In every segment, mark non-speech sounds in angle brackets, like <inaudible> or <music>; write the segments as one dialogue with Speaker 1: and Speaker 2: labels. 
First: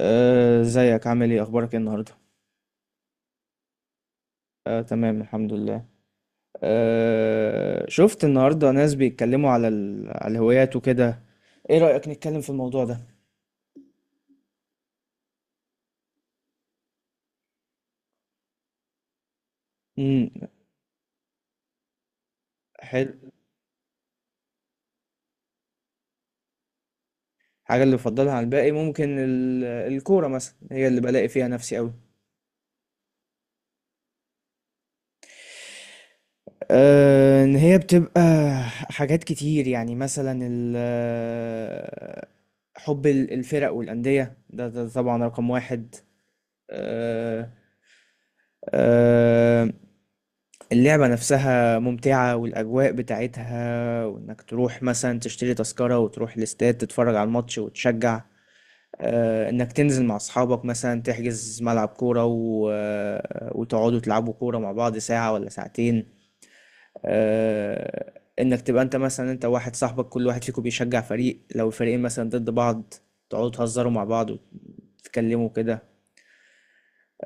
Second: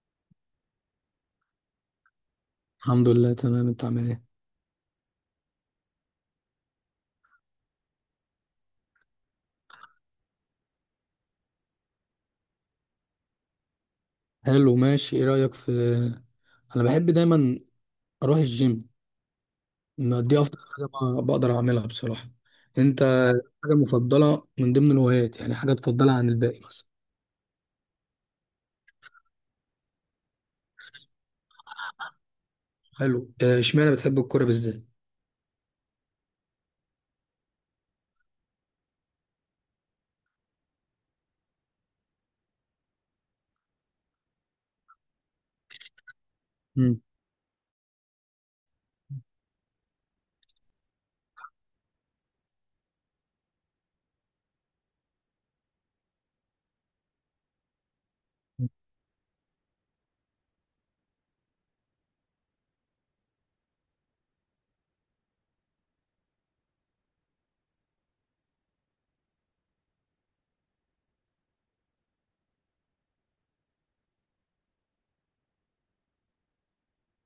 Speaker 1: ازيك عامل ايه اخبارك ايه النهارده؟
Speaker 2: الحمد لله، تمام. انت عامل ايه؟
Speaker 1: تمام الحمد لله. شفت النهارده ناس بيتكلموا على الهوايات وكده، ايه رأيك نتكلم في الموضوع ده؟
Speaker 2: حلو، ماشي. ايه رأيك في انا بحب دايما اروح الجيم. ما
Speaker 1: امم.
Speaker 2: دي افضل حاجة بقدر اعملها بصراحة.
Speaker 1: حلو.
Speaker 2: انت؟ حاجة مفضلة من ضمن الهوايات، يعني حاجة تفضلها عن الباقي مثلا؟
Speaker 1: حاجه اللي بفضلها عن الباقي ممكن الكوره مثلا، هي اللي بلاقي فيها نفسي قوي.
Speaker 2: حلو. اه، اشمعنى بتحب الكورة بالذات؟
Speaker 1: ان هي بتبقى حاجات كتير، يعني مثلا ال... آه، حب الفرق والأندية، ده طبعا رقم واحد.
Speaker 2: مم.
Speaker 1: آه، آه، اللعبة نفسها ممتعة والأجواء بتاعتها، وإنك تروح مثلا تشتري تذكرة وتروح الاستاد تتفرج على الماتش وتشجع. إنك تنزل مع أصحابك مثلا تحجز ملعب كورة و... آه، وتقعدوا تلعبوا كورة مع بعض ساعة ولا ساعتين. آه، إنك تبقى أنت مثلا أنت واحد صاحبك كل واحد فيكم بيشجع فريق، لو الفريقين مثلا ضد بعض تقعدوا تهزروا مع بعض وتتكلموا كده.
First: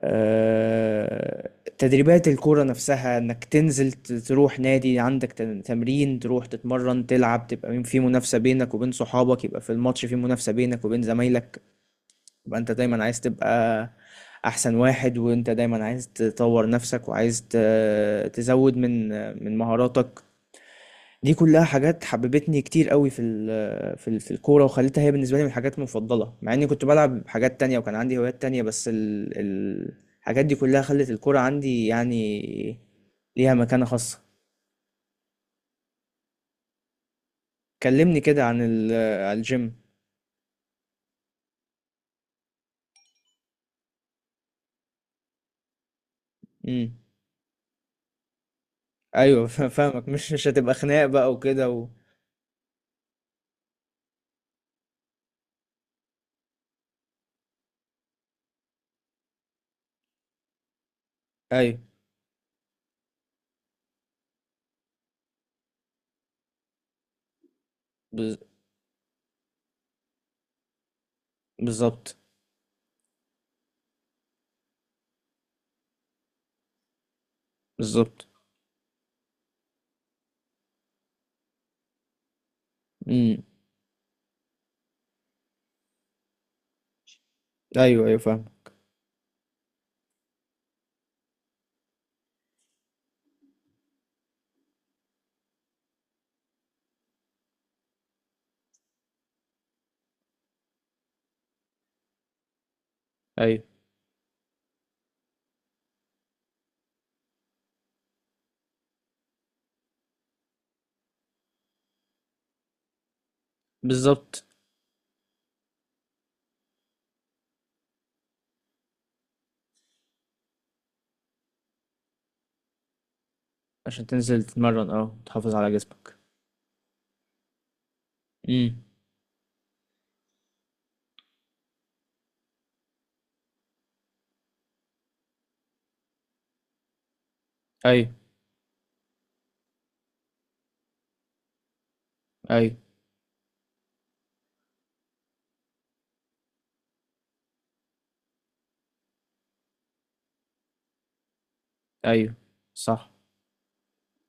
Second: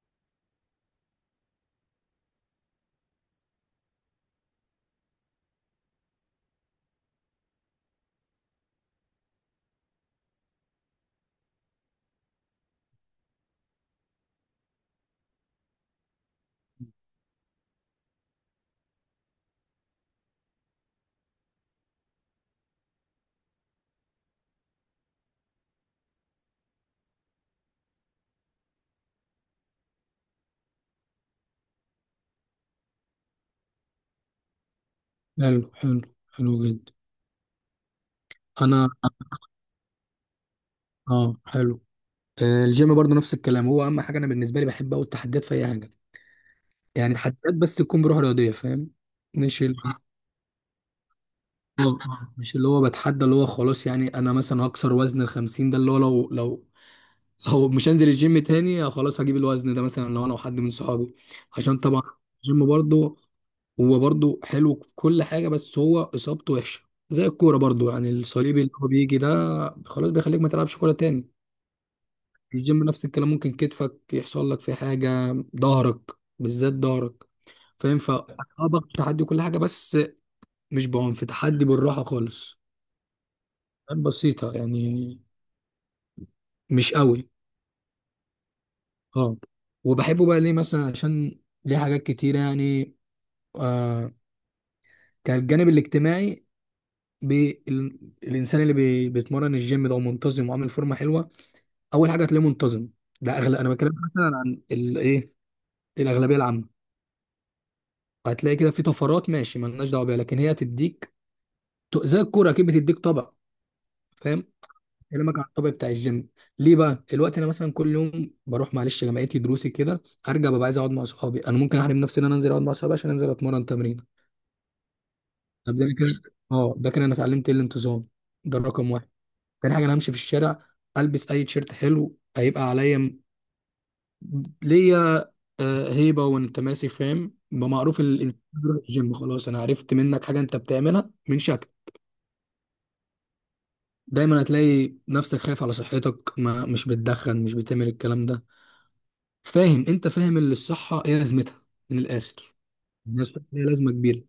Speaker 1: آه، تدريبات الكورة نفسها، انك تنزل تروح نادي عندك تمرين، تروح تتمرن تلعب، تبقى في منافسة بينك وبين صحابك، يبقى في الماتش في منافسة بينك وبين زمايلك، يبقى انت دايما عايز تبقى احسن واحد، وانت دايما عايز تطور نفسك وعايز تزود من من مهاراتك. دي كلها حاجات حببتني كتير قوي في الكوره، وخلتها هي بالنسبه لي من الحاجات المفضله، مع اني كنت بلعب حاجات تانية وكان عندي هوايات تانية، بس الحاجات دي كلها خلت الكوره عندي يعني ليها مكانه خاصه.
Speaker 2: حلو، حلو. حلو جدا.
Speaker 1: كلمني كده عن
Speaker 2: انا.
Speaker 1: عن الجيم.
Speaker 2: اه، حلو. آه، الجيم برضه نفس الكلام، هو اهم حاجه انا بالنسبه لي بحب اوي التحديات في اي حاجه.
Speaker 1: امم.
Speaker 2: يعني تحديات، بس تكون بروح رياضيه، فاهم.
Speaker 1: ايوه
Speaker 2: مش ال-
Speaker 1: فاهمك، مش هتبقى خناق بقى وكده و...
Speaker 2: مش اللي هو بتحدى اللي هو خلاص، يعني انا مثلا هكسر وزن ال 50 ده، اللي هو لو مش هنزل الجيم تاني، خلاص هجيب الوزن ده مثلا لو انا وحد من صحابي. عشان
Speaker 1: ايوه.
Speaker 2: طبعا الجيم برضه، هو برضه حلو في كل حاجة، بس هو إصابته وحشة. زي الكورة برضه، يعني
Speaker 1: بز-
Speaker 2: الصليبي اللي هو بيجي ده خلاص بيخليك ما تلعبش كورة تاني.
Speaker 1: بالظبط.
Speaker 2: الجيم نفس الكلام، ممكن كتفك يحصل لك فيه حاجة، ظهرك، بالذات ظهرك، فاهم. ف
Speaker 1: بالظبط.
Speaker 2: باخد تحدي كل حاجة، بس مش بعنف. تحدي بالراحة خالص،
Speaker 1: امم.
Speaker 2: بسيطة يعني، مش قوي.
Speaker 1: ايوه ايوه فاهم.
Speaker 2: اه. وبحبه بقى ليه؟ مثلا عشان ليه حاجات كتير، يعني آه كان الجانب الاجتماعي. الإنسان اللي بيتمرن الجيم ده ومنتظم وعامل فورمة حلوة، أول حاجة هتلاقيه منتظم. ده أغلى.
Speaker 1: ايوه.
Speaker 2: أنا بتكلم مثلا عن الإيه، الأغلبية العامة. هتلاقي كده في طفرات ماشي، مالناش دعوة بيها، لكن هي تديك. زي الكورة أكيد بتديك طبع، فاهم
Speaker 1: بالظبط.
Speaker 2: كلامك عن الطبيعي بتاع الجيم. ليه بقى الوقت؟ انا مثلا كل يوم بروح معلش جامعتي دروسي كده، ارجع ببقى عايز اقعد مع صحابي. انا ممكن احرم نفسي ان انا انزل اقعد مع صحابي عشان انزل اتمرن تمرين.
Speaker 1: عشان تنزل تتمرن، اه تحافظ على
Speaker 2: طب ده أنا كده.
Speaker 1: جسمك.
Speaker 2: اه، ده كده انا اتعلمت ايه؟ الانتظام، ده
Speaker 1: امم.
Speaker 2: الرقم واحد. تاني حاجه، انا همشي في الشارع البس اي تيشيرت حلو هيبقى عليا. ليا آه، هيبه وانت ماشي، فاهم. ما معروف
Speaker 1: ايوه
Speaker 2: الإنسان بيروح الجيم، خلاص انا عرفت منك حاجه انت بتعملها من شكل.
Speaker 1: ايوه.
Speaker 2: دايما هتلاقي نفسك خايف على صحتك، ما مش بتدخن، مش بتعمل الكلام ده، فاهم. انت فاهم اللي الصحه ايه لازمتها، من
Speaker 1: أيوه.
Speaker 2: الاخر.
Speaker 1: صح.
Speaker 2: يعني الصحه ليها لازمه كبيره.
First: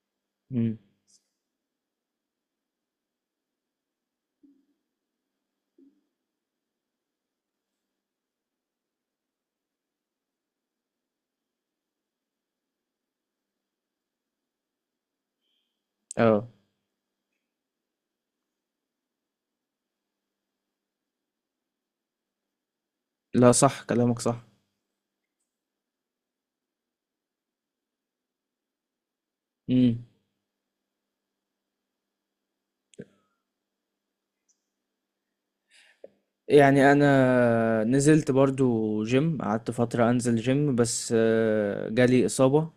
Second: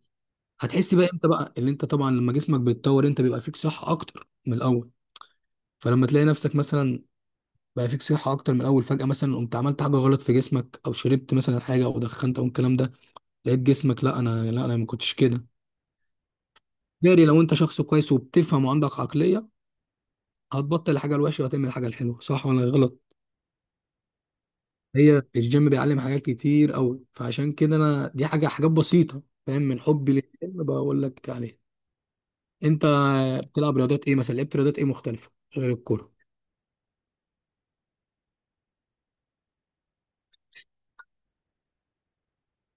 Speaker 1: إمم.
Speaker 2: هتحس بقى امتى؟ بقى اللي انت طبعا لما جسمك بيتطور انت بيبقى فيك صحه اكتر من الاول. فلما تلاقي نفسك مثلا بقى فيك صحه اكتر من الاول، فجاه مثلا قمت عملت حاجه غلط في جسمك، او شربت مثلا حاجه، او دخنت، او الكلام ده، لقيت جسمك، لا انا، لا انا ما كنتش كده.
Speaker 1: آه،
Speaker 2: داري، لو انت شخص كويس وبتفهم وعندك عقليه، هتبطل الحاجه الوحشه وهتعمل الحاجه الحلوه، صح ولا غلط؟
Speaker 1: لا صح، كلامك صح.
Speaker 2: هي الجيم بيعلم حاجات كتير قوي، فعشان كده انا دي حاجه، حاجات بسيطه فاهم من
Speaker 1: إمم.
Speaker 2: حبي للجيم بقول لك عليها. انت بتلعب رياضات ايه مثلا؟ لعبت رياضات ايه مختلفه غير الكوره؟
Speaker 1: يعني أنا نزلت برضه gym، قعدت فترة أنزل gym، بس جالي إصابة.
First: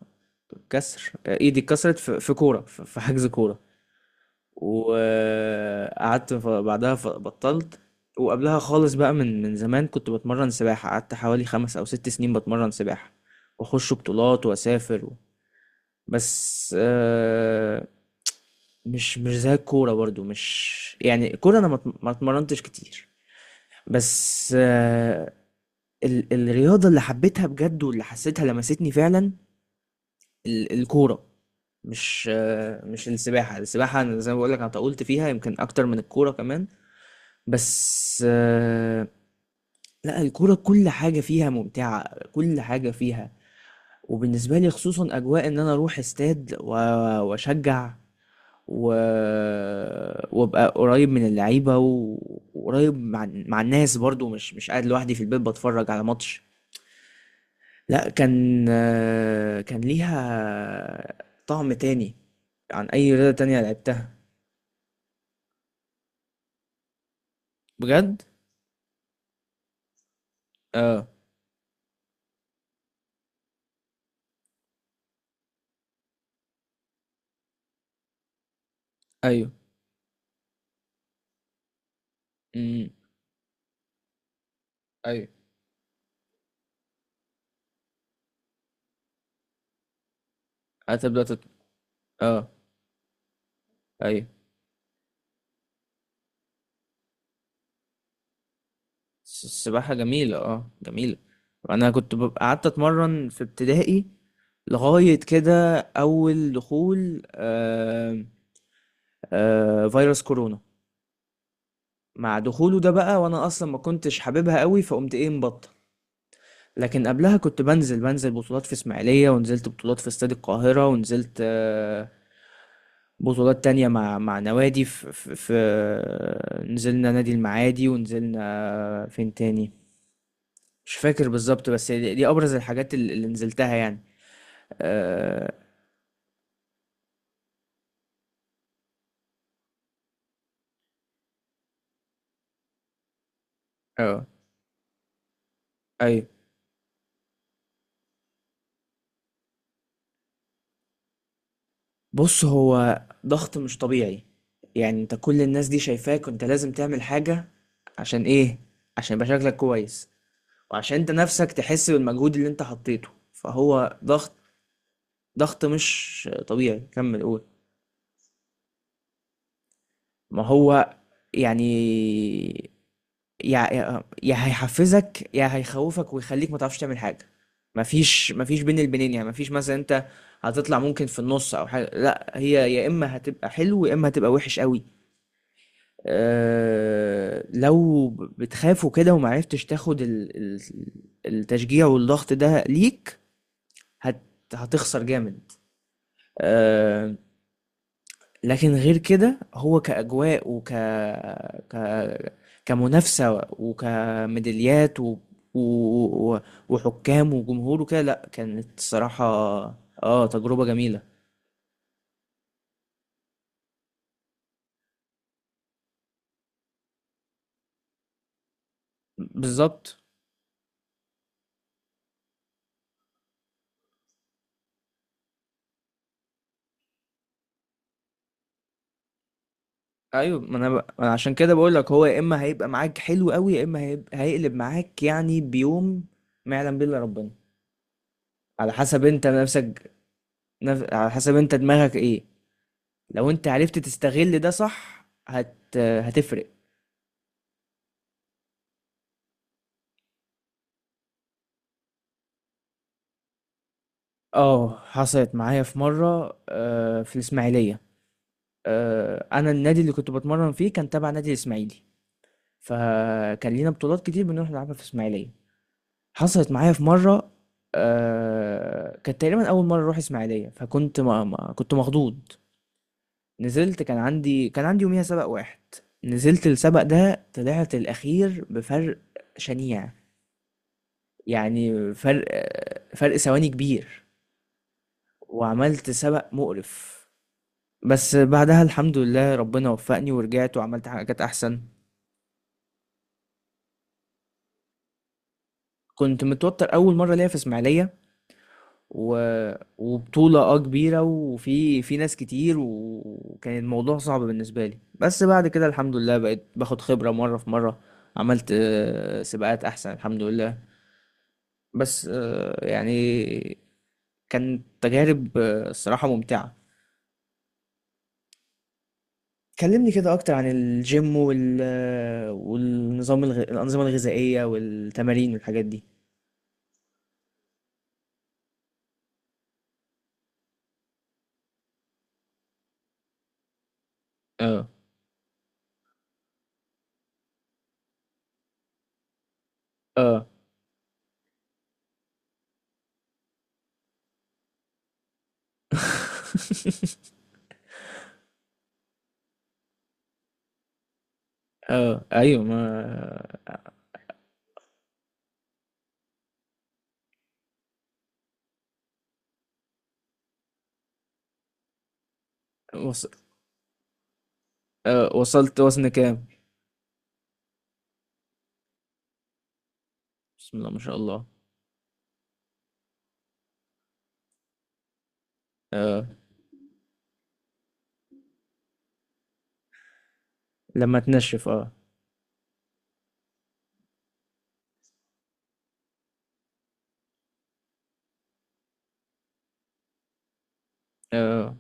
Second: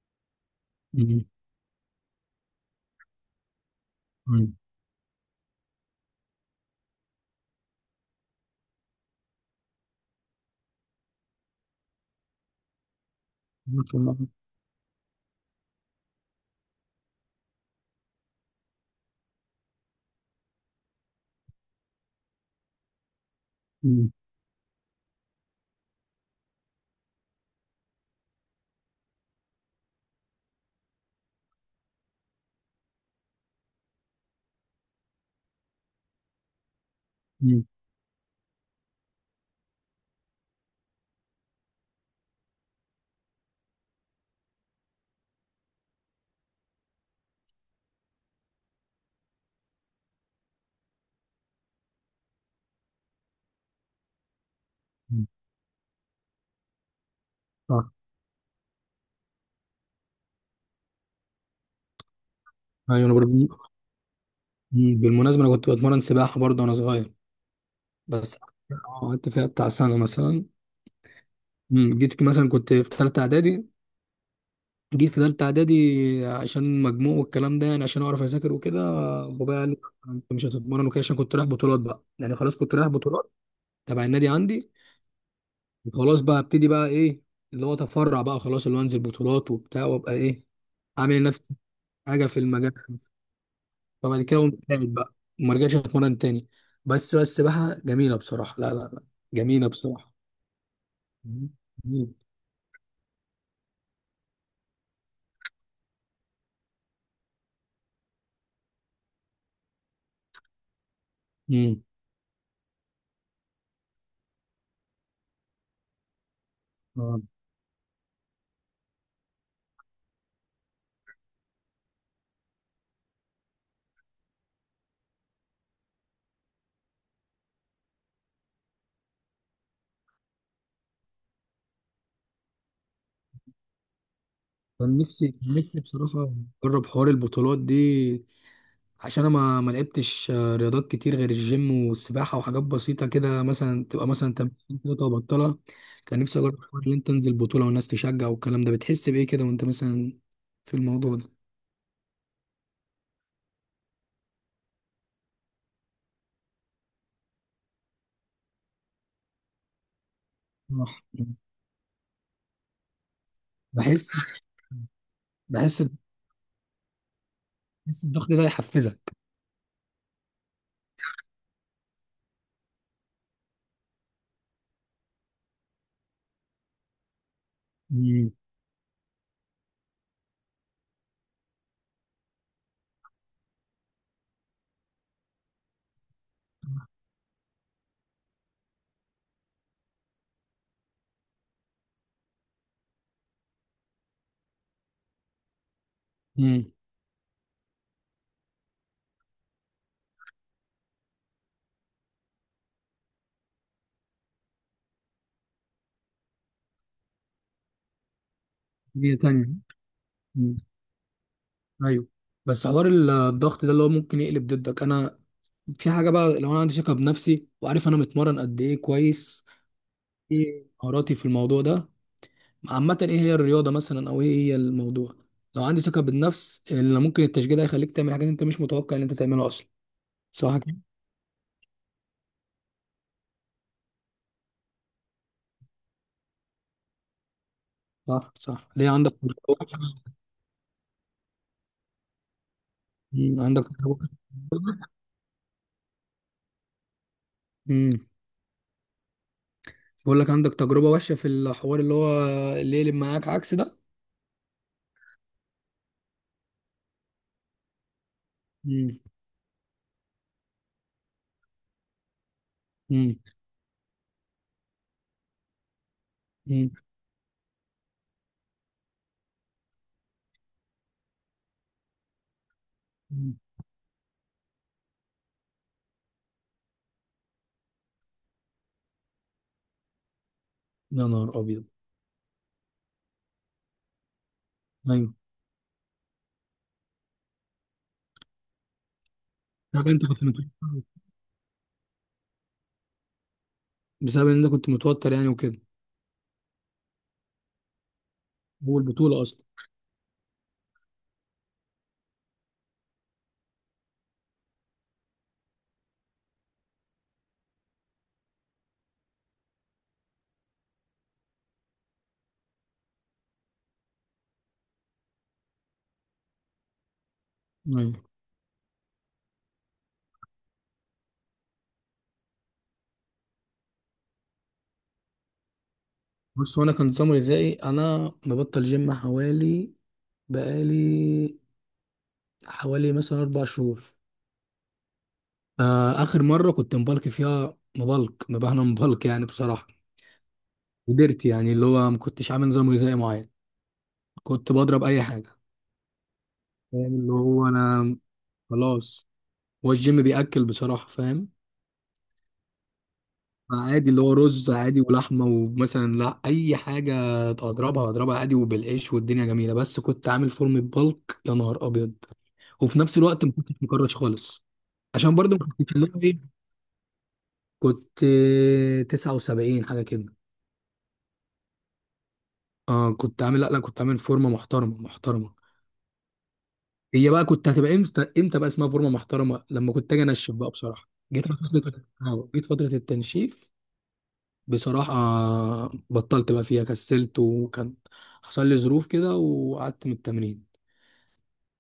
Speaker 1: كسر،
Speaker 2: مم.
Speaker 1: إيدي اتكسرت في كورة، ف في حجز كورة،
Speaker 2: مم.
Speaker 1: وقعدت ف بعدها ف بطلت. وقبلها خالص بقى من من زمان كنت باتمرن سباحة، قعدت حوالي 5 أو 6 سنين باتمرن سباحة، وأخش
Speaker 2: مم.
Speaker 1: بطولات وأسافر و... بس مش زي الكورة برضو، مش يعني الكورة أنا ما اتمرنتش كتير.
Speaker 2: مم.
Speaker 1: بس الرياضة اللي حبيتها بجد واللي حسيتها لمستني فعلا الكورة. مش السباحة، السباحة أنا زي ما بقولك أنا طولت فيها يمكن أكتر من الكورة كمان، بس لا الكورة كل حاجة فيها ممتعة، كل حاجة فيها. وبالنسبة لي خصوصا أجواء إن أنا أروح استاد وأشجع و... وابقى قريب من اللعيبه وقريب مع مع الناس، برضو مش قاعد لوحدي في
Speaker 2: مم.
Speaker 1: البيت بتفرج على ماتش.
Speaker 2: صح.
Speaker 1: لا كان كان ليها طعم تاني عن
Speaker 2: ايوه،
Speaker 1: اي
Speaker 2: انا
Speaker 1: رياضه
Speaker 2: برضه.
Speaker 1: تانية لعبتها.
Speaker 2: مم. بالمناسبه انا كنت بتمرن سباحه برضه وانا صغير،
Speaker 1: بجد.
Speaker 2: بس قعدت فيها بتاع سنه مثلا.
Speaker 1: اه.
Speaker 2: مم. جيت مثلا كنت في ثالثه اعدادي، جيت في تالتة إعدادي، عشان مجموع والكلام ده، يعني عشان أعرف أذاكر وكده.
Speaker 1: ايوه.
Speaker 2: بابايا قال لي أنت مش هتتمرن وكده، عشان كنت رايح بطولات بقى، يعني خلاص كنت رايح
Speaker 1: امم.
Speaker 2: بطولات تبع النادي عندي.
Speaker 1: ايوه.
Speaker 2: وخلاص بقى ابتدي بقى إيه، اللي هو أتفرع بقى خلاص، اللي هو أنزل بطولات وبتاع وأبقى إيه عامل
Speaker 1: هتبدا تت...
Speaker 2: لنفسي حاجة في
Speaker 1: اه.
Speaker 2: المجال. فبعد
Speaker 1: ايوه.
Speaker 2: كده قمت قاعد بقى، وما رجعتش أتمرن تاني. بس بقى جميلة بصراحة. لا لا لا، جميلة
Speaker 1: السباحه
Speaker 2: بصراحة،
Speaker 1: جميله، اه جميله. انا كنت
Speaker 2: جميلة.
Speaker 1: ببقى قعدت اتمرن في ابتدائي لغايه كده اول دخول فيروس كورونا.
Speaker 2: امم.
Speaker 1: مع دخوله ده بقى، وانا اصلا ما كنتش حاببها قوي، فقمت ايه مبطل. لكن
Speaker 2: اه،
Speaker 1: قبلها كنت بنزل بطولات في اسماعيلية، ونزلت بطولات في استاد القاهرة، ونزلت بطولات تانية مع مع نوادي في نزلنا نادي المعادي، ونزلنا فين تاني مش فاكر بالظبط، بس دي أبرز الحاجات اللي نزلتها يعني.
Speaker 2: كان نفسي،
Speaker 1: اه.
Speaker 2: كان نفسي بصراحة أجرب حوار البطولات دي. عشان انا ما لعبتش رياضات كتير غير الجيم والسباحه، وحاجات بسيطه كده، مثلا تبقى
Speaker 1: اه.
Speaker 2: مثلا تمرين كده وبطلها. كان
Speaker 1: ايوه.
Speaker 2: نفسي اجرب الحوار اللي انت تنزل بطوله والناس تشجع والكلام ده، بتحس بايه كده وانت مثلا في الموضوع ده؟
Speaker 1: بص هو ضغط مش طبيعي، يعني انت كل الناس دي شايفاك وانت لازم تعمل حاجة. عشان ايه؟ عشان يبقى شكلك كويس، وعشان
Speaker 2: صح.
Speaker 1: انت نفسك تحس بالمجهود اللي انت حطيته، فهو
Speaker 2: بحس،
Speaker 1: ضغط. ضغط
Speaker 2: بحس،
Speaker 1: مش طبيعي. كمل قول.
Speaker 2: بحس الضغط ده يحفزك.
Speaker 1: ما هو يعني يا هيحفزك يا هيخوفك ويخليك ما تعرفش تعمل حاجة.
Speaker 2: مم.
Speaker 1: مفيش بين البنين، يعني مفيش مثلا انت هتطلع ممكن في النص او حاجة، لا هي يا اما هتبقى حلو يا اما هتبقى وحش قوي. لو بتخاف وكده ومعرفتش تاخد التشجيع والضغط ده ليك، هت هتخسر جامد.
Speaker 2: امم.
Speaker 1: آه، لكن غير كده هو كأجواء وك ك كمنافسة وكميداليات و... و- وحكام وجمهور وكده، لا كانت
Speaker 2: هي
Speaker 1: الصراحة.
Speaker 2: تانية.
Speaker 1: اه
Speaker 2: مم.
Speaker 1: تجربة جميلة.
Speaker 2: ايوه. بس حوار الضغط ده اللي هو ممكن يقلب ضدك، انا في حاجه بقى، لو انا عندي ثقه بنفسي وعارف انا متمرن قد ايه كويس،
Speaker 1: بالظبط.
Speaker 2: ايه مهاراتي في الموضوع ده عامة، ايه هي الرياضة مثلا او ايه هي الموضوع. لو عندي ثقة بالنفس، اللي ممكن التشجيع ده يخليك تعمل حاجات انت مش متوقع ان انت تعملها اصلا.
Speaker 1: ايوه ما
Speaker 2: صح
Speaker 1: انا
Speaker 2: كده.
Speaker 1: أنا عشان كده بقول لك هو يا اما هيبقى معاك حلو قوي، يا اما هيقلب معاك، يعني بيوم ما يعلم به الا ربنا.
Speaker 2: صح، صح.
Speaker 1: على
Speaker 2: ليه،
Speaker 1: حسب
Speaker 2: عندك
Speaker 1: انت
Speaker 2: تجربة
Speaker 1: نفسك
Speaker 2: وحشة؟
Speaker 1: على حسب انت دماغك ايه. لو
Speaker 2: مم،
Speaker 1: انت
Speaker 2: عندك
Speaker 1: عرفت
Speaker 2: تجربة.
Speaker 1: تستغل ده صح هتفرق.
Speaker 2: امم. بقول لك، عندك تجربة وحشة في الحوار اللي هو اللي يقلب معاك عكس ده؟
Speaker 1: اه حصلت معايا في مره، في الاسماعيليه.
Speaker 2: امم.
Speaker 1: انا النادي اللي كنت بتمرن فيه كان تبع نادي الاسماعيلي،
Speaker 2: امم.
Speaker 1: فكان لينا بطولات كتير بنروح نلعبها في الاسماعيليه. حصلت معايا في
Speaker 2: امم.
Speaker 1: مرة، كانت تقريبا أول مرة أروح إسماعيلية، فكنت ما كنت مخضوض.
Speaker 2: أمم.
Speaker 1: نزلت كان عندي يوميها سبق واحد، نزلت السبق ده طلعت الأخير بفرق شنيع.
Speaker 2: يا نهار ابيض.
Speaker 1: يعني فرق ثواني كبير،
Speaker 2: ايوه.
Speaker 1: وعملت سبق مقرف. بس بعدها الحمد لله ربنا
Speaker 2: طب انت
Speaker 1: وفقني
Speaker 2: كنت متوتر؟
Speaker 1: ورجعت وعملت حاجات أحسن.
Speaker 2: بسبب ان انت كنت متوتر يعني وكده،
Speaker 1: كنت متوتر أول مرة ليا في إسماعيلية،
Speaker 2: هو
Speaker 1: و...
Speaker 2: البطولة اصلا.
Speaker 1: وبطولة اه كبيرة، وفي ناس كتير، وكان الموضوع صعب بالنسبة لي، بس بعد كده الحمد لله بقيت باخد خبرة مرة في مرة. عملت سباقات أحسن الحمد لله. بس يعني كانت تجارب الصراحة ممتعة.
Speaker 2: ايوه.
Speaker 1: كلمني كده أكتر عن الجيم وال... آه، والنظام الأنظمة الغذائية والتمارين والحاجات دي.
Speaker 2: بص، هو انا كان نظام غذائي، انا مبطل جيم حوالي، بقالي حوالي مثلا أربع شهور.
Speaker 1: اه.
Speaker 2: آخر مرة كنت مبلك فيها، مبلك مبهنا مبلك يعني بصراحة،
Speaker 1: اه.
Speaker 2: قدرت يعني اللي هو ما كنتش عامل نظام غذائي معين. كنت بضرب أي حاجة، فاهم. اللي
Speaker 1: <laughs>
Speaker 2: هو أنا خلاص، هو الجيم بيأكل بصراحة، فاهم.
Speaker 1: اه ايوه ما
Speaker 2: عادي، اللي هو رز عادي ولحمة ومثلا لا أي حاجة أضربها، أضربها عادي وبالعيش، والدنيا جميلة. بس كنت عامل فورمة بلك، يا نهار أبيض. وفي نفس
Speaker 1: وص...
Speaker 2: الوقت ما كنتش مكرش خالص. عشان
Speaker 1: آه،
Speaker 2: برضه ما
Speaker 1: وصلت
Speaker 2: كنتش اللي
Speaker 1: وزن
Speaker 2: هو
Speaker 1: كام؟
Speaker 2: إيه، كنت 79 حاجة كده.
Speaker 1: بسم الله ما شاء الله.
Speaker 2: اه، كنت عامل، لا لا، كنت عامل فورمه محترمه، محترمه.
Speaker 1: اه.
Speaker 2: هي بقى كنت هتبقى امتى، امتى بقى اسمها فورمه محترمه؟ لما كنت اجي انشف بقى بصراحه،
Speaker 1: لما
Speaker 2: جيت على
Speaker 1: تنشف اه.
Speaker 2: فتره جيت فتره التنشيف بصراحه. بطلت بقى فيها، كسلت، وكان حصل لي ظروف كده وقعدت من التمرين.
Speaker 1: اه.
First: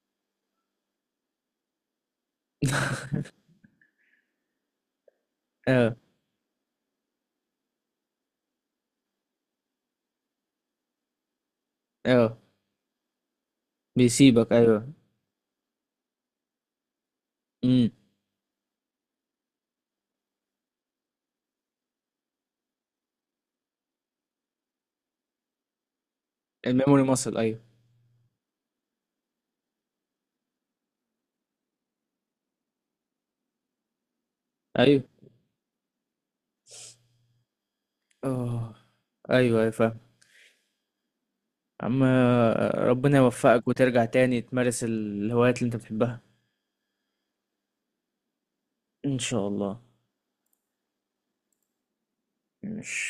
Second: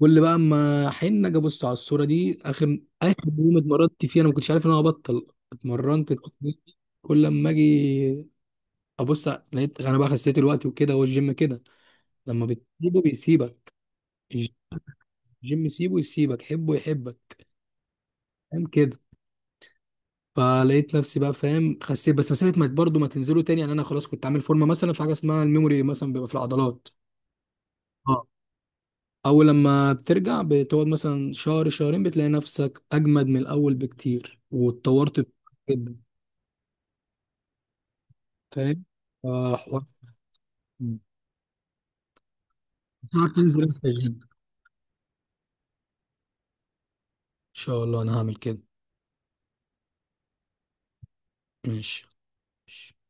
Speaker 2: كل بقى اما حين اجي ابص على الصوره دي، اخر اخر يوم اتمرنت فيه انا ما كنتش عارف ان انا هبطل
Speaker 1: اه.
Speaker 2: اتمرنت التمرين دي. كل لما اجي ابص، لقيت انا بقى خسيت الوقت وكده، والجيم كده
Speaker 1: اه.
Speaker 2: لما بتسيبه بيسيبك.
Speaker 1: بيسيبك ايوه.
Speaker 2: جيم سيبه يسيبك، حبه يحبك،
Speaker 1: امم.
Speaker 2: فاهم كده. فلقيت نفسي بقى فاهم، خسيت، بس مسافه ما برضه ما تنزلوا تاني، يعني انا خلاص كنت عامل فورمه. مثلا في حاجه اسمها الميموري مثلا بيبقى في العضلات.
Speaker 1: الميموري ماسل ايوه.
Speaker 2: اه. اول لما بترجع، بتقعد مثلا شهر شهرين، بتلاقي نفسك اجمد من الاول بكتير،
Speaker 1: ايوه.
Speaker 2: واتطورت جدا،
Speaker 1: اه.
Speaker 2: فاهم.
Speaker 1: ايوه ايوه
Speaker 2: فحوار.
Speaker 1: فاهم. عم ربنا
Speaker 2: تعرف تنزل
Speaker 1: يوفقك
Speaker 2: انت
Speaker 1: وترجع
Speaker 2: تاني. ان
Speaker 1: تاني تمارس الهوايات اللي انت بتحبها.
Speaker 2: شاء الله انا هعمل كده.
Speaker 1: ان شاء الله.
Speaker 2: ماشي.
Speaker 1: ماشي.